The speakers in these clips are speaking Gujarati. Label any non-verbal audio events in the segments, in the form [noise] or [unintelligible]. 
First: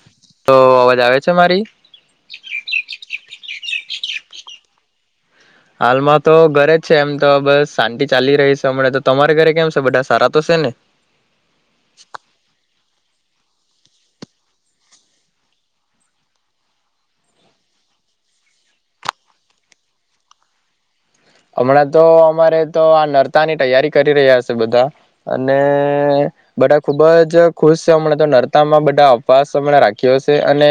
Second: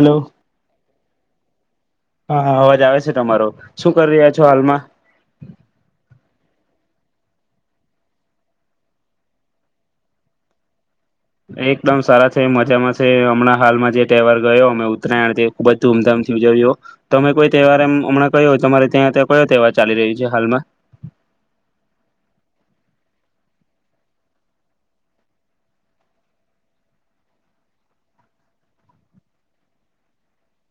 હલો, તો અવાજ આવે છે મારી હા અવાજ આવે છે તમારો શું કરી રહ્યા છો હાલમાં હાલમાં તો ઘરે જ છે એમ તો બસ શાંતિ ચાલી રહી છે હમણાં તો તમારે ઘરે કેમ છે, બધા સારા તો શેને એકદમ સારા છે, મજામાં તે હમણાં હાલમાં જે તહેવાર ગયો અમે ઉત્તરાયણ તે ખુબ જ ધૂમધામથી ઉજવ્યો તમે કોઈ તહેવાર એમ હમણાં કયો તમારે ત્યાં કયો તહેવાર ચાલી રહ્યો છે હાલમાં હમણાં તો અમારે તો આ નરતાની તૈયારી કરી રહ્યા છે, બધા અને બધા ખુબ જ ખુશ છે, હમણાં તો નરતામાં બધા અપવાસ હમણા રાખ્યો શે અને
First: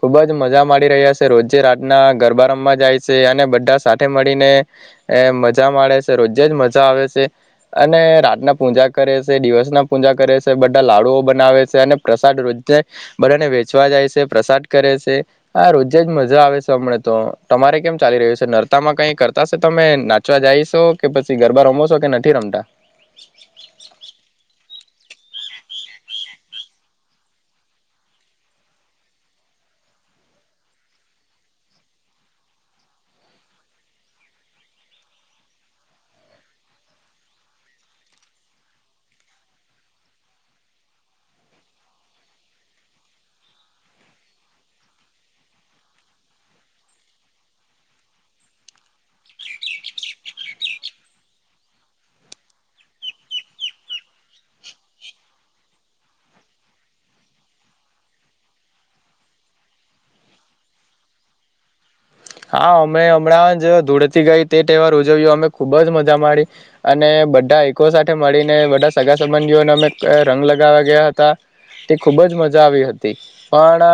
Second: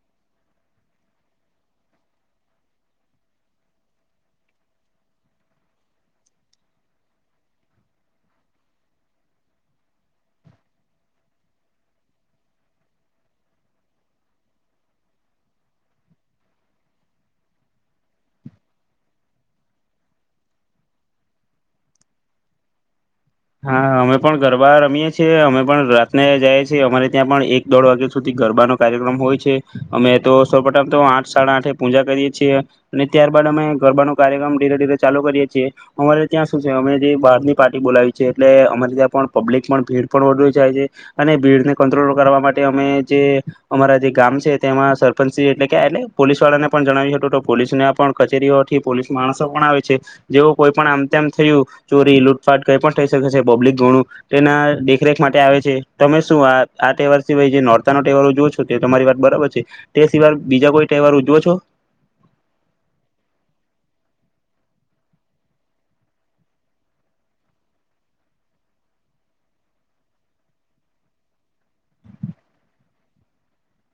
ખુબ જ મજા માડી રહ્યા શે રોજે રાતના ગરબા રમમાં જાય શે અને બધા સાથે મળીને એ મજા માડે શે રોજે જ મજા આવે શે અને રાતના પૂજા કરે શે દિવસ ના પૂજા કરે શે બધા લાડુઓ બનાવે શે અને પ્રસાદ રોજે બધાને વેચવા જાય શે પ્રસાદ કરે શે આ રોજે જ મજા આવે છે હમણા તો તમારે કેમ ચાલી રહ્યું શે નર્તા માં કઈ કરતા તસે તમે નાચવા જઈશો કે પછી ગરબા રમો છો કે નથી રમતા છે અમે પણ રાતને જઈએ છીએ અમારે ત્યાં પણ એક દોઢ વાગ્યા સુધી ગરબાનો કાર્યક્રમ હોય છે અમે તો સૌપથમ તો આઠ, સાડાઆઠે પૂજા કરીએ છીએ, અને ત્યારબાદ અમે ગરબાનો કાર્યક્રમ ધીરે ધીરે ચાલુ કરીએ છીએ, અમારે ત્યાં સુું છે અમે જે બહારની પાર્ટી બોલાવીએ એટલે અમારે ત્યાં પણ પબ્લિક પણ ભીડ પણ વધી જાય છે અને ભીડને કંટ્રોલ કરવા માટે અમે જે અમારા જે ગામ છે તેમાં સરપંચ સી એટલે કે એટલે પોલીસ વાળાને પણ જણાવી તો પોલીસ ના પણ કચેરીઓથી પોલીસ માણસો પણ આવે છે જેવું કોઈ પણ આમતેમ થયું ચોરી, લૂટફાટ, કઈ પણ થઈ શકે છે પબ્લિક ઘણું તેના દેખરેખ માટે આવે છે તમે શું આ આ તહેવાર સિવાય જે નોર્તા ન તહેવાર ઉજવો છો તે તમારી વાત બરાબર છે તે સિવાય બીજા કોઈ તહેવાર ઉજવો છો હા અમે હમણાં જ ધુળેટી ગઈ તે તહેવાર ઉજવ્યો અમે ખૂબ જ મજા માડી અને બધા એકકો સાથે મળીને બધા સગા સંબંધીઓને અમે રંગ લગાવવા ગયા હતા તે ખૂબ જ મજા આવી હતી, પણ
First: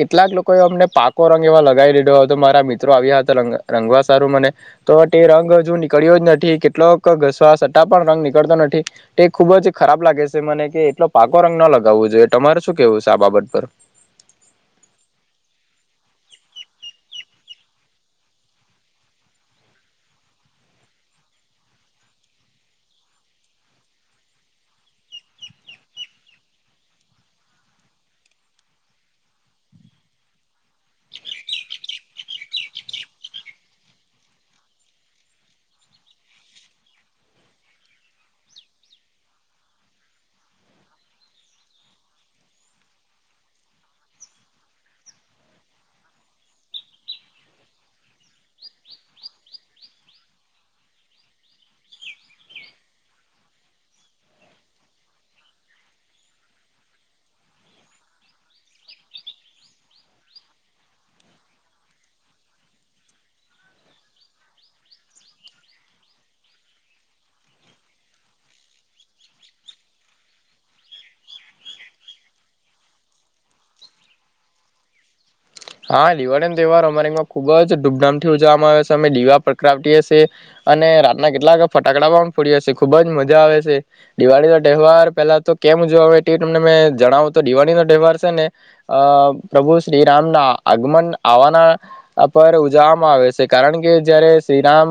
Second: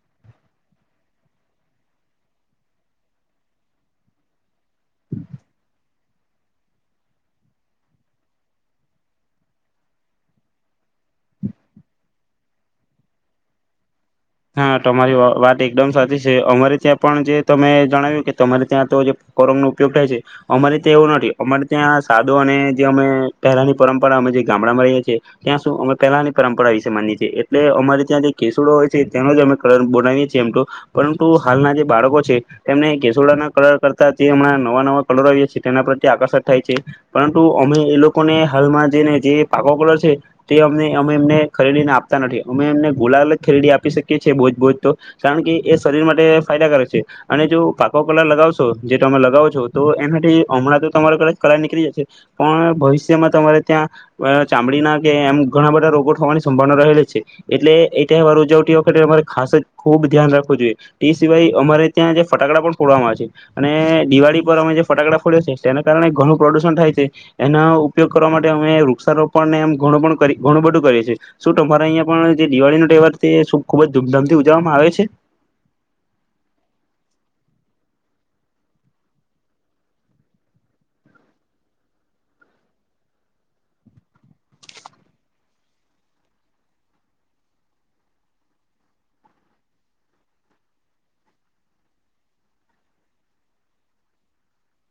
કેટલાક લોકોએ અમને પાકો રંગ એવા લગાવી દીધો હતો તો મારા મિત્રો આવ્યા હતા રંગવા સારું મને તો તે રંગ હજુ નીકળ્યો જ નથી, કેટલોક ઘસવા છતાં પણ રંગ નીકળતો નથી તે ખુબ જ ખરાબ લાગે છે મને કે એટલો પાકો રંગ ન લગાવવો જોઈએ તમારે શું કેવું છે આ બાબત પર હા તમારી વાત એકદમ સાચી છે, અમારે ત્યાં પણ જે તમે જણાવ્યું કે તમારે ત્યાં તો જે કોરંગનો ઉપયોગ થાય છે અમારે ત્યાં એવું નથી અમારે ત્યાં સાદો અને જે અમે પહેલાની પરંપરા અમે જે ગામડામાં રહીએ છીએ ત્યાં શું અમે પહેલાની પરંપરા વિશે માનીએ છીએ એટલે અમારે ત્યાં જે કેસુડો હોય છે છે એનોજ અમે કલર બનાવીએ છીએ એમ પરંતુ, હાલના જે બાળકો છે તેમને કેસૂડાના કલર કરતા જે હમણાં નવા નવા કલર આવીએ છીએ તેના પ્રત્યે આકર્ષક થાય છે પરંતુ અમે એ લોકોને હાલમાં જેને જે પાકો કલર છે તે અને અમે એમને ખરીદીને આપતા નથી અમે એમને ગુલાલ જ ખરીદી આપતા આપ શકીએ છી બોજ બોજ તો કારણ કે એ શરીર માટે ફાયદાકારક છે અને જો પાકો કલર લગાવશો જે તમે લગાવો છો તો એનાથી હમણાં તો તમારા ક કલર નીકળી જશે પણ ભવિષ્યમાં તમારે ત્યાં ચામડીના કે એમ ઘણા બધા રોગો થવાની સંભાવના રહેલી છે એટલે એ તહેવાર ઉજવ તે વખતે અમારે ખાસ જ ખૂબ ધ્યાન રાખવું જોઈએ એ સિવાય અમારે ત્યાં જે ફટાકડા પણ ફોડવામાં આવે છે અને દિવાળી પર અમે જે ફટાકડા ફોડ્યા છે તેના કારણે ઘણું પ્રદુષણ થાય છે એના ઉપયોગ કરવા માટે અમે વૃક્ષારોપણને એમ ઘણું ઘણુ બધું કરીએ છીએ શું તમારે અહીંયા પણ જે દિવાળીનો તહેવાર છે એ ખુબ જ ધૂમધામથી ઉજવવામાં આવે છે હા દિવાળીનો તહેવાર અમારીમાં ખુબ જ ધૂમધામથી ઉજવામાં આવે શે અમે દિવા પ્રકાવી હ છીએ અને રાતના કેટલાક ફટાકડા પણ ફોડીએ છીએ ખુબ જ મજા આવે શે દિવાળીનો તહેવાર પહેલા તો કેમ ઉજવા તે તમને જણાવું તો દિવાળીનો તહેવાર શે ને અ પ્રભુ શ્રીરામ ના આગમન આવવાના પર ઉજવવામાં આવે છે કારણ કે જયારે શ્રીરામ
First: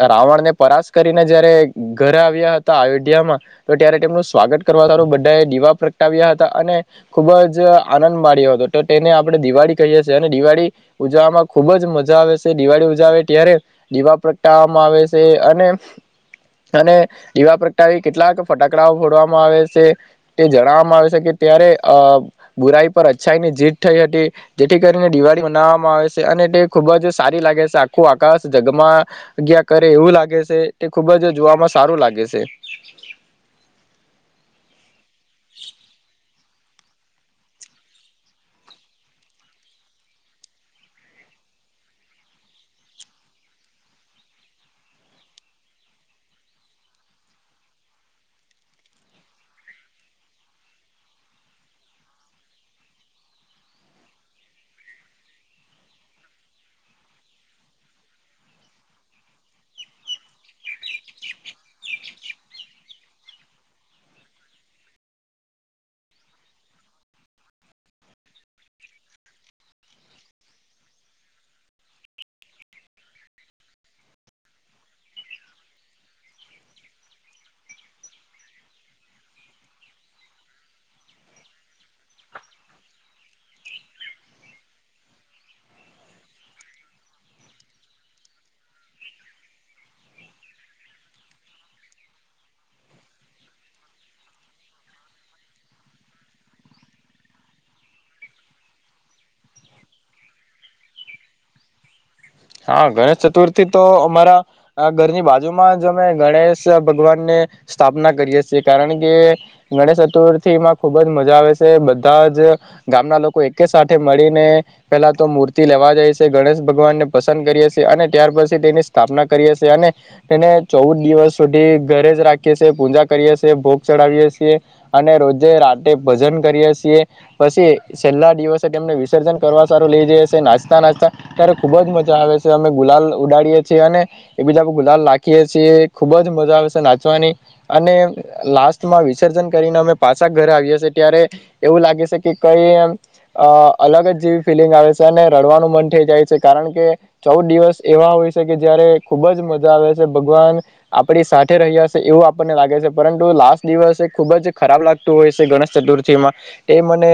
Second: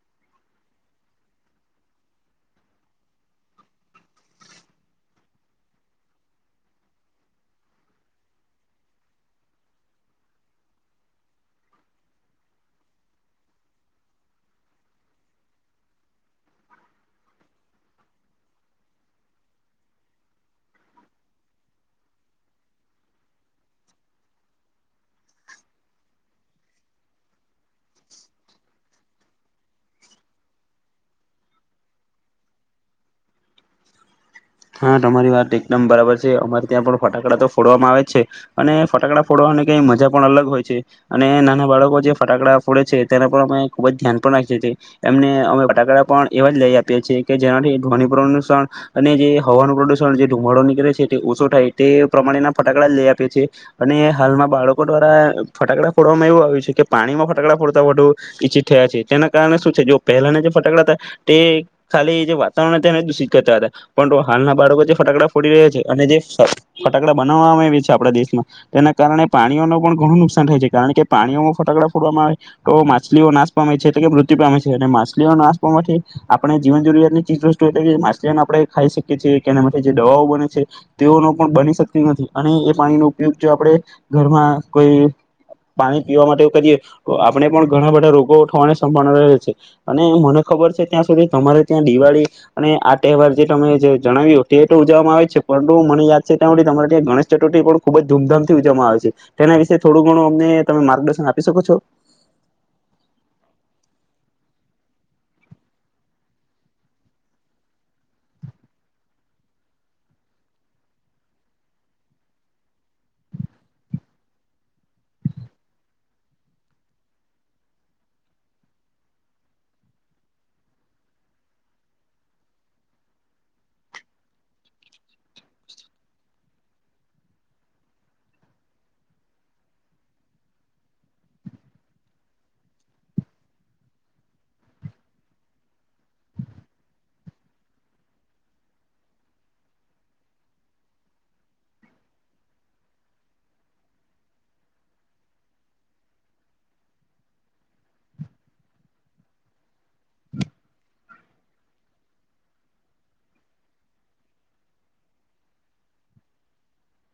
અ રાવણને પરાસ કરીને જયારે ઘરે આવ્યા હતા અયોધ્યામાં તો ત્યારે તેમનું સ્વાગત કરવા સારું બધા એ દીવા પ્રગટાવ્યા હતા અને ખુબ જ આનંદ માડ્યો હતો એને આપણે દિવાળી કહીએ છેીએ અને દિવાળી ઉજવામાં ખુબ જ મજા આવે છે દિવાળી ઉજાવે ત્યારે દીવા પ્રગટાવવામાં આવે છે અને અને દીવા પ્રગટાવી કેટલાક ફટાકડાઓ ફોડવામાં આવે છે તે જણાવવામાં આવે છે કે ત્યારે અ બુરાઈ પર અચ્છાઈ ની જીત થઈ હતી જેથી કરીને દિવાળી મનાવવામાં આવે છે અને તે ખૂબ જ સારી લાગે છે આખું આકાશ જગમાંગ્યા કરે એવું લાગે છે તે ખૂબ જ જોવામાં સારું લાગે છે હા તમારી વાત એકદમ બરાબર છે અમારે ત્યાં પણ ફટાકડા તો ફોડવામાં આવે જ છે, અને ફટાકડા ફોડવાને ક મજા પણ અલગ હોય છે અને નાના બાળકો જે ફટાકડા ફોડે છે તેના પર અમે ખુબ જ ધ્યાન પણ રાખી છીએમને અમે ફટાકડા પણ એવા જ લઈ આપીએ છએ કે જેનાથી ધ્વન અને જે હવાનું પ્રદુષણ જે ધુમાડો નીકળે છે, તે ઓછો થાય તે પ્રમાણેના ફટાકડા લઈ આપે છે, અને હાલમાં બાળકો દ્વારા ફટાકડા ફોડવામાં એવું આવ્યું છે, કે પાણીમાં ફટાડા ફોડતા વધુ ઈચ્છિત થયા છે. તેના કારણે શું છે જો પહેલાના જે ફટાડા હતા તે ખાલી જે વાતાવરણ તેને દૂષિત કરતા હતા. પણ હાલના બાળકો જે ફટાકડા ફોડી રહ્યા છે, અને જે ફટાકડા બનાવામાં આવે છે, આપડા દેશમાં તેના કારણે પાણીઓ ન પણ ઘણું નુકસાન થાય છે, કારણ કે પાણીઓમાં ફટાકડા ફોડવામાં આવે તો માછલીઓ નાશ પામે છે, એટલે કે મૃત્યુ પામે છે અને માછલીઓ નાશ પાવા માટેથી આપણે જીવન જરૂરિયાત ની ચીજ વસ્તુ એટલે કે માછલીઓને આપણે ખાઈ શકીએ. જેના માટે જે દવાઓ બને છે, તેઓનો પણ બની શકતી નથી અને એ પાણીનો ઉપયોગ જો આપણે ઘરમાં કોઈ પાણી પીવા માટે કરીએ, તો આપણે પણ ઘણા બધા રોગો થવાને સંભાળના રહે છે અને મને ખબર છે. ત્યાં સુધી તમારે ત્યાં દિવાળી અને આ તહેવાર જે તમે જે જણાવ્યું તે તો ઉજવામાં આવે છે, પરંતુ મને યાદ છે ત્યાં સુધી તમારે ત્યાં ગણેશ ચતુર્થી પણ ખુબ જ ધૂમધામથી ઉજવવામાં આવે છે. તેના વિશે થોડું ઘણું અમને તમે માર્ગદર્શન આપી શકો છો? હા, ગણેશ ચતુર્થી તો અમારા ઘરની બાજુમાં જ અમે ગણેશ ભગવાન ને સ્થાપના કરીએ છીએ, કારણ કે ગણેશ ચતુર્થી માં ખુબ જ મજા આવે છે બધા જ ગામના લોકો એક સાથે મળીને પેલા તો મૂર્તિ લેવા જાય છે. ગણેશ ભગવાનને પસંદ કરીએ છીએ અને ત્યાર પછી તેની સ્થાપના કરીએ છીએ અને તેને ચૌદ દિવસ સુધી ઘરે જ રાખીએ છીએ, પૂજા કરીએ છી, ભોગ ચડાવીએ છીએ અને રોજે રાતે ભજન કરીએ છીએ. પછી છેલ્લા દિવસે તેમને વિસર્જન કરવા સારું લઇ જઈીએ નાસ્તા નાસ્તા ત્યારે ખૂબ જ મજા આવે છે અને અમે ગુલાલ ઉડાડીએ છીએ અને એક બીજા ગુલાલ રાખીએ છીએ ખુબ જ મજા આવે છે. નાચવાની અને લાસ્ટમાં વિસર્જન કરીને અમે પાછા ઘરે આવીએ છેએ ત્યારે એવું લાગે છે, કે કઈ એમ અ અલગ જ જેવી ફિલિંગ આવે છે અને રડવાનું મન થઈ જાય છે, કારણ કે ચૌદ દિવસ એવા હોય છે કે જયારે ખુબ જ મજા આવે છે. ભગવાન આપડી સાથે રહ્યા છે, એવું આપણને લાગે છે પરંતુ લાસ્ટ દિવસ એ ખુબ જ ખરાબ લાગતું હોય છે. ગણેશ ચતુર્થીમાં એ મને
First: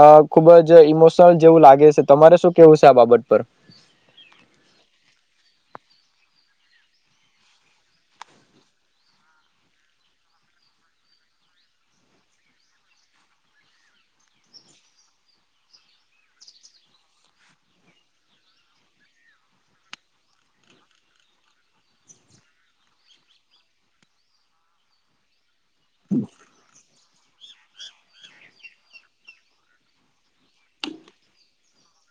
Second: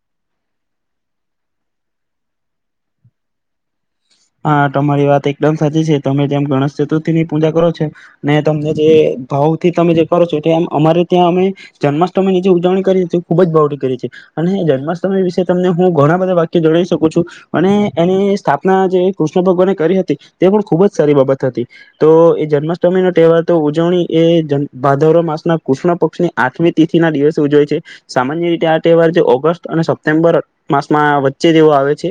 અ ખુબ જ ઈમોશનલ જેવું લાગે છે તમારે શું કેવું છે આ બાબત પર? હા તમારી વાત એકદમ સાચી છે, તમે જેમ ગણેશ ચતુર્થી ની પૂજા કરો છો અને તમને જે ભાવ થી તમે જે કરો છો એ એમ અમારે ત્યાં અમે જન્માષ્ટમી ની જે ઉજવણી કરી ખૂબ જ બાવી કરી છેએ અને જન્માષ્ટમી વિશે તમને હું ઘણા બધા વાક્ય જણઈ શકું છું અને એની સ્થાપના જે કૃષ્ણ ભગવાને કરી હતી તે પણ ખૂબ જ સારી બાબત હતી. તો એ જન્માષ્ટમી નો તહેવાર તો ઉજવણી એ ભાદર માસ ના કૃષ્ણ પક્ષની આઠમી તિથિ ના દિવસે ઉજવાય છે. સામાન્ય રીતે આ તહેવાર જે ઓગસ્ટ અને સપ્ટેમ્બર માસમાં વચ્ચે જેવો આવે છે,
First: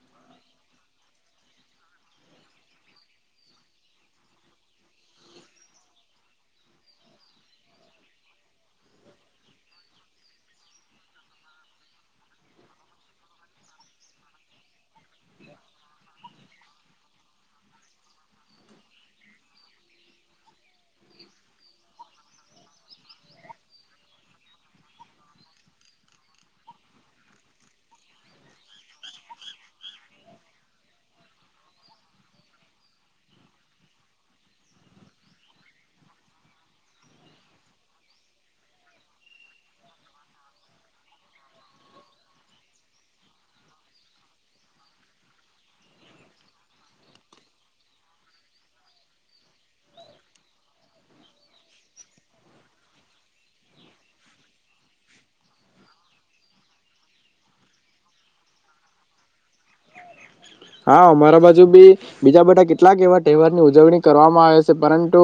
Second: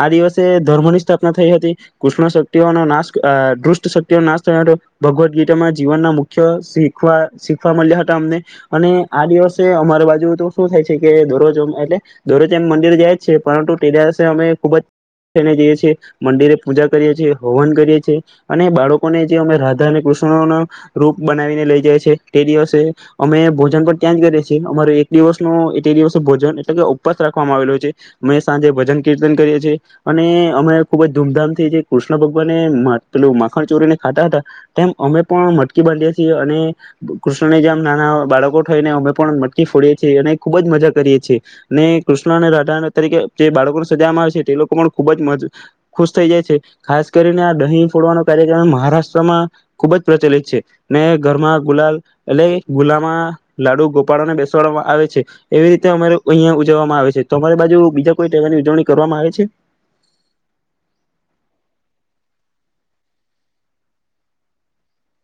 આ દિવસે ધર્મની સ્થ [unintelligible] થઈ હતી કૃષ્ણ શક્તિનો નાશ આ દુષ્ટ શક્તિનો નાશ થયો હતો ભગવદ ગીતામાં જીવન ના મુખ્ય શીખવા શીખવા મળ્યા હતા અમને અને આ દિવસે અમારી બાજુ તો શું થાય છે, કે દરરોજ એટલે દરોજ એમ મંદિરે જાય છે પરંતુ [unintelligible] અમે ખુબ જ થઈને જઈએ છીએ. મંદિરે પૂજા કરીએ છીએ, હવન કરીએ છીએ અને બાળકોને જે અમે રાધા અને કૃષ્ણ ના રૂપ બનાવીને લઈ જઈ છીએ. તે દિવસે અમે ભોજન પર ત્યાં જ કરીએ છીએ અમારે એક દિવસનો તે દિવસે ભોજન એટલે કે ઉપવાસ રાખવામાં આવેલો છે. અમે સાંજે ભજન કીર્તન કરીએ છીએ, અને અમે ખૂબ જ ધૂમધામથી જે કૃષ્ણ ભગવાને મા પેલું માખણ ચોરીને ખાતા હતા. તેમ અમે પણ મટકી બાંધીએ છીએ અને કૃષ્ણને જેમ નાના બાળકો થઈને, અમે પણ મટકી ફોડીએ છીએ અને ખૂબ જ મજા કરીએ છીએ અને કૃષ્ણ અને રાધા તરીકે જે બાળકોને સજામાં આવે છે. તે લોકો પણ ખૂબ જ મ ખુશ થઈ જાય છે. ખાસ કરીને આ દહીં ફોડવાનો કાર્યક્રમ મહારાષ્ટ્રમાં ખુબ જ પ્રચલિત છે, ને ઘરમાં ગુલાલ એટલે ગુલામાં લાડુ ગોપાળોને બેસાડવામાં આવે છે, એવી રીતે અમારે અહીં ઉજવવામાં આવે છે. તો તમારી બાજુ બીજા કોઈ તહેવાર ની ઉજવણી કરવામાં આવે છે? હા, મારા બાજુ બી બીજા બધા કેટલાક એવા તહેવારની ઉજવણી કરવામાં આવે છે, પરંતુ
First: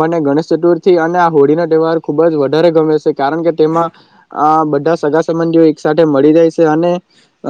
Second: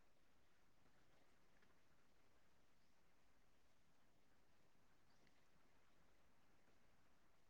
મને ગણેશ ચતુર્થી અને આ હોળીનો તહેવાર ખુબ જ વધારે ગમે છે, કારણ કે તેમાં બધા અ સગા સંબંધીઓ એક સાથે મળી જાય છે, અને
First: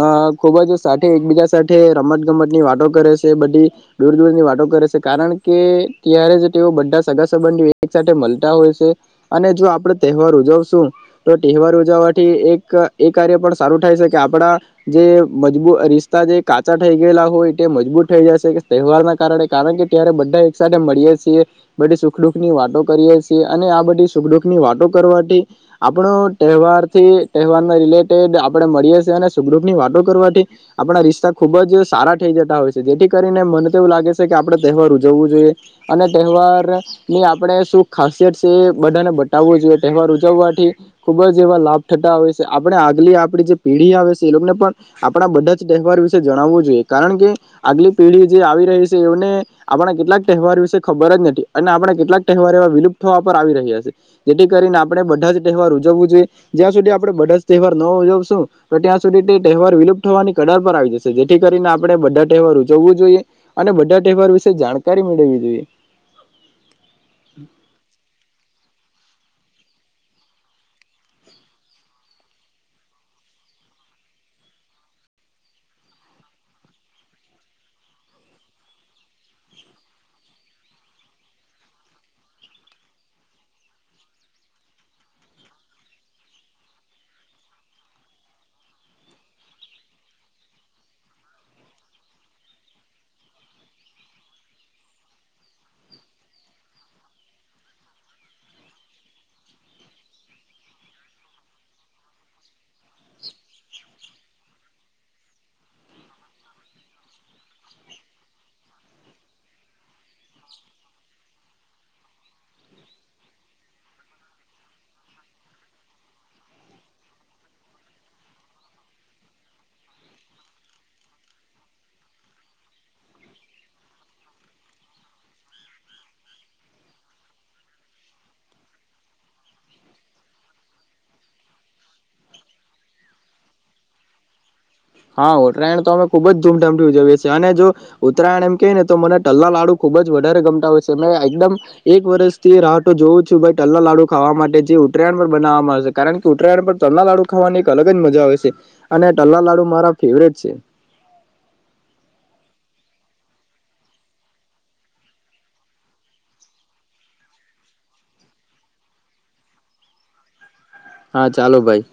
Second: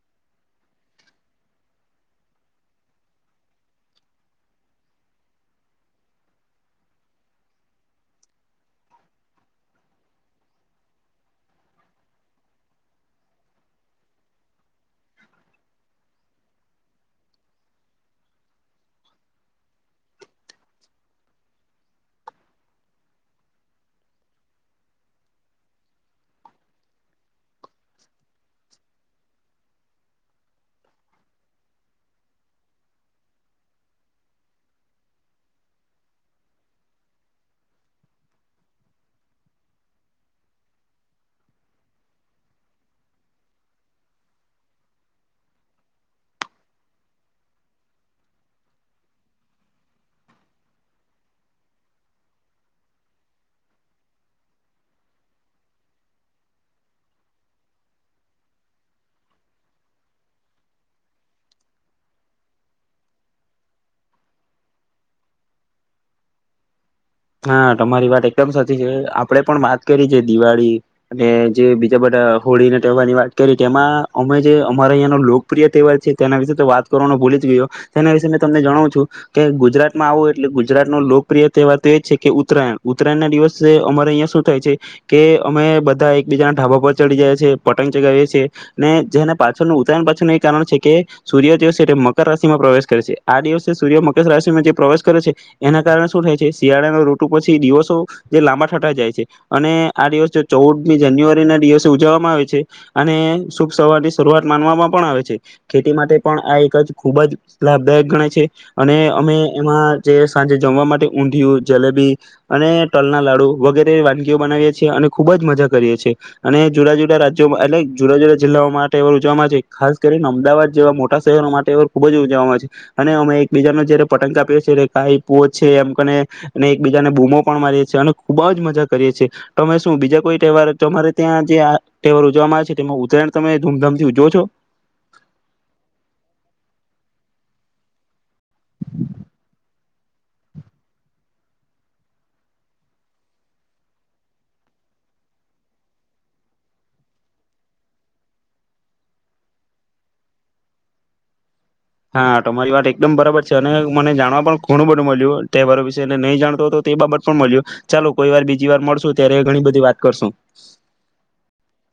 અ ખૂબ જ સાથે એકબીજા સાથે રમત ગમત ની વાતો કરે છે. બધી દૂર દૂરની વાતો કરે છે, કારણ કે ત્યારે જ તેઓ બધા સગા સંબંધીઓ એક સાથે મળતા હોય છે અને જો આપડ તહેવાર ઉજવશું તો તહેવાર ઉજવવાથી એક એ કાર્ય પણ સારું થાય છે, કે આપડા જે મજબૂ રિસ્તા જે [unintelligible] થઈ ગયેલા હોય તે મજબૂત થઈ જશે તહેવારના કારણે કારણ કે ત્યારે બધા એક સાથે મળીએ છીએ બધી સુખ દુઃખ ની વાતો કરીએ છીએ અને આ બધી સુખદુઃખ ની વાતો કરવાથી આપણો તહેવાર થી તહેવારના રિલેટેડ આપણે મળીએ છીએ અને સુખ દુઃખ ની વાતો કરવાથી આપણા રિશ્તા ખૂબ જ સારા થઈ જતા હોય છે. જેથી કરીને મને તો એવું લાગે છે કે આપણે તહેવાર ઉજવવું જોઈએ અને તહેવાર ની આપણે શું ખાસિયત છે, એ બધાને બતાવવું જોઈએ તહેવાર ઉજવવાથી ખૂબ જ એવા લાભ થતા હોય છે. આપણે આગલી આપડી જે પેઢી આવે છે, એ લોકોને પણ આપણા બધા જ તહેવાર જણાવવું જોઈએ કારણ કે આગલી પેઢી જે આવી રહી છે. એમને આપણા કેટલાક તહેવાર વિશે ખબર જ નથી અને આપણા કેટલાક તહેવાર એવા વિલુપ્ત હોવા પર આવી રહ્યા છે. જેથી કરીને આપણે બધા જ તહેવાર ઉજવવું જોઈએ જ્યાં સુધી આપણે બધા જ તહેવાર ન ઉજવશું તો ત્યાં સુધી તે તહેવાર વિલુપ્ત હોવાની કડાર પર આવી જશે. જેથી કરીને આપણે બધા તહેવાર ઉજવવું જોઈએ અને બધા તહેવાર વિશે જાણકારી મેળવવી જોઈએ. હા, તમારી વાત એકદમ સાચી છે. આપણેે પણ વાત કરી જે દિવાળી અને જે બીજા બધા હોળી ના તહેવારની વાત કરી તેમાં અમે જે અમારા અહીંનો લોકપ્રિય તહેવાર છે. તેના વિશે તો વાત કરવાનો ભૂલી જ ગયો તેના વિશેે મેં તમને જણાવું છું, કે ગુજરાતમાં આવું એટલે ગુજરાત ન લોકપ્રિય તહેવાર એ જ છે કે ઉતરાયણ. ઉત્તરાયણ ના દિવસે અમારે અહિયા શું થાય છે, કે અમે બધા એકબીજાના ઢાબા પર ચડી ગયા છીએ, પતંગ ચગાવીએ છીએ અને જેના પાછળનું ઉત્તરાયણ પાછળનું એ કારણ છે, કે સૂર્ય જે મકર રાશિમાં પ્રવેશ કરે છે આ દિવસે સૂર્ય મકર રાશિમાં જે પ્રવેશ કરે છે એના કારણે શું થાય છે? શિયાળાનીનો ઋટુ પછી દિવસો જે લાંબા થતા જાય છે અને આ દિવસ જે ચૌદમી જાન્યુઆરી ના દિવસે ઉજવવામાં આવે છે, અને શુભ સવારની શરૂઆત માનવામાં પણ આવે છે. ખેતી માટે પણ આ એક જ ખૂબ જ લાભદાયક ગણાય છે, અને અમે એમાં જે સાંજે જમવા માટે ઉ ધીયુ, જલેબી અને તલના લાડુ વગેરે વાનગીઓ બનાવીએ છીએ, અને ખૂબ જ મજા કરીએ છીએ, અને જુદા-જુદા રાજ્યોમાં એટલે જુદા-જુદા જિલ્લાઓ માટે ઉજવામાં આવે છે. ખાસ કરીને અમદાવાદ જેવા મોટા શહેરો માટે ખૂબ જ ઉજવામાં આવે છે, અને અમે એકબીજાનો જયારે પટંગ કાપીએ છીએ કાઈ પો છે એમ કને અને એકબીજાને બૂમો પણ મારીએ છીએ, અને ખુબ જ મજા કરીએ છીએ. તમે શું બીજા કોઈ તહેવાર તમારે ત્યાં જે આ તહેવાર ઉજવામાં આવે છે તેમાં ઉતરાયણ તમે ધૂમધામથી ઉજવો છો? હા ઉત્તરાયણ તો અમે ખુબ જ ધૂમધામથી ઉજવીએ છીએ, અને જો ઉત્તરાયણ એમ કે ને તો મને તલના લાડુ ખુબ જ વધારે ગમતા હોય છે. મે એકદમ એક વર્ષથી રાહ તો જોવું છું ભાઈ તલના લાડુ ખાવા માટે જે ઉત્તરાયણ પર બનાવવામાં આવે છે, કારણ કે ઉત્તરાયણ પર તલના લાડુ ખાવાની એક અલગ જ મજા આવે છે. અને તલના લાડુ મારા ફેવરિટ છે. હા તમારી વાત એકદમ બરાબર છે. અને મને જાણવા પણ ઘણું બધું મલ્યું તહેવારો વિશે, ને નહી જાણતો તો તે બાબત પણ મલ્યું. ચાલો કોઈ વાર બીજી વાર મળશું ત્યારે ઘણી બધી વાત કરશું. હા ચાલો ભાઈ.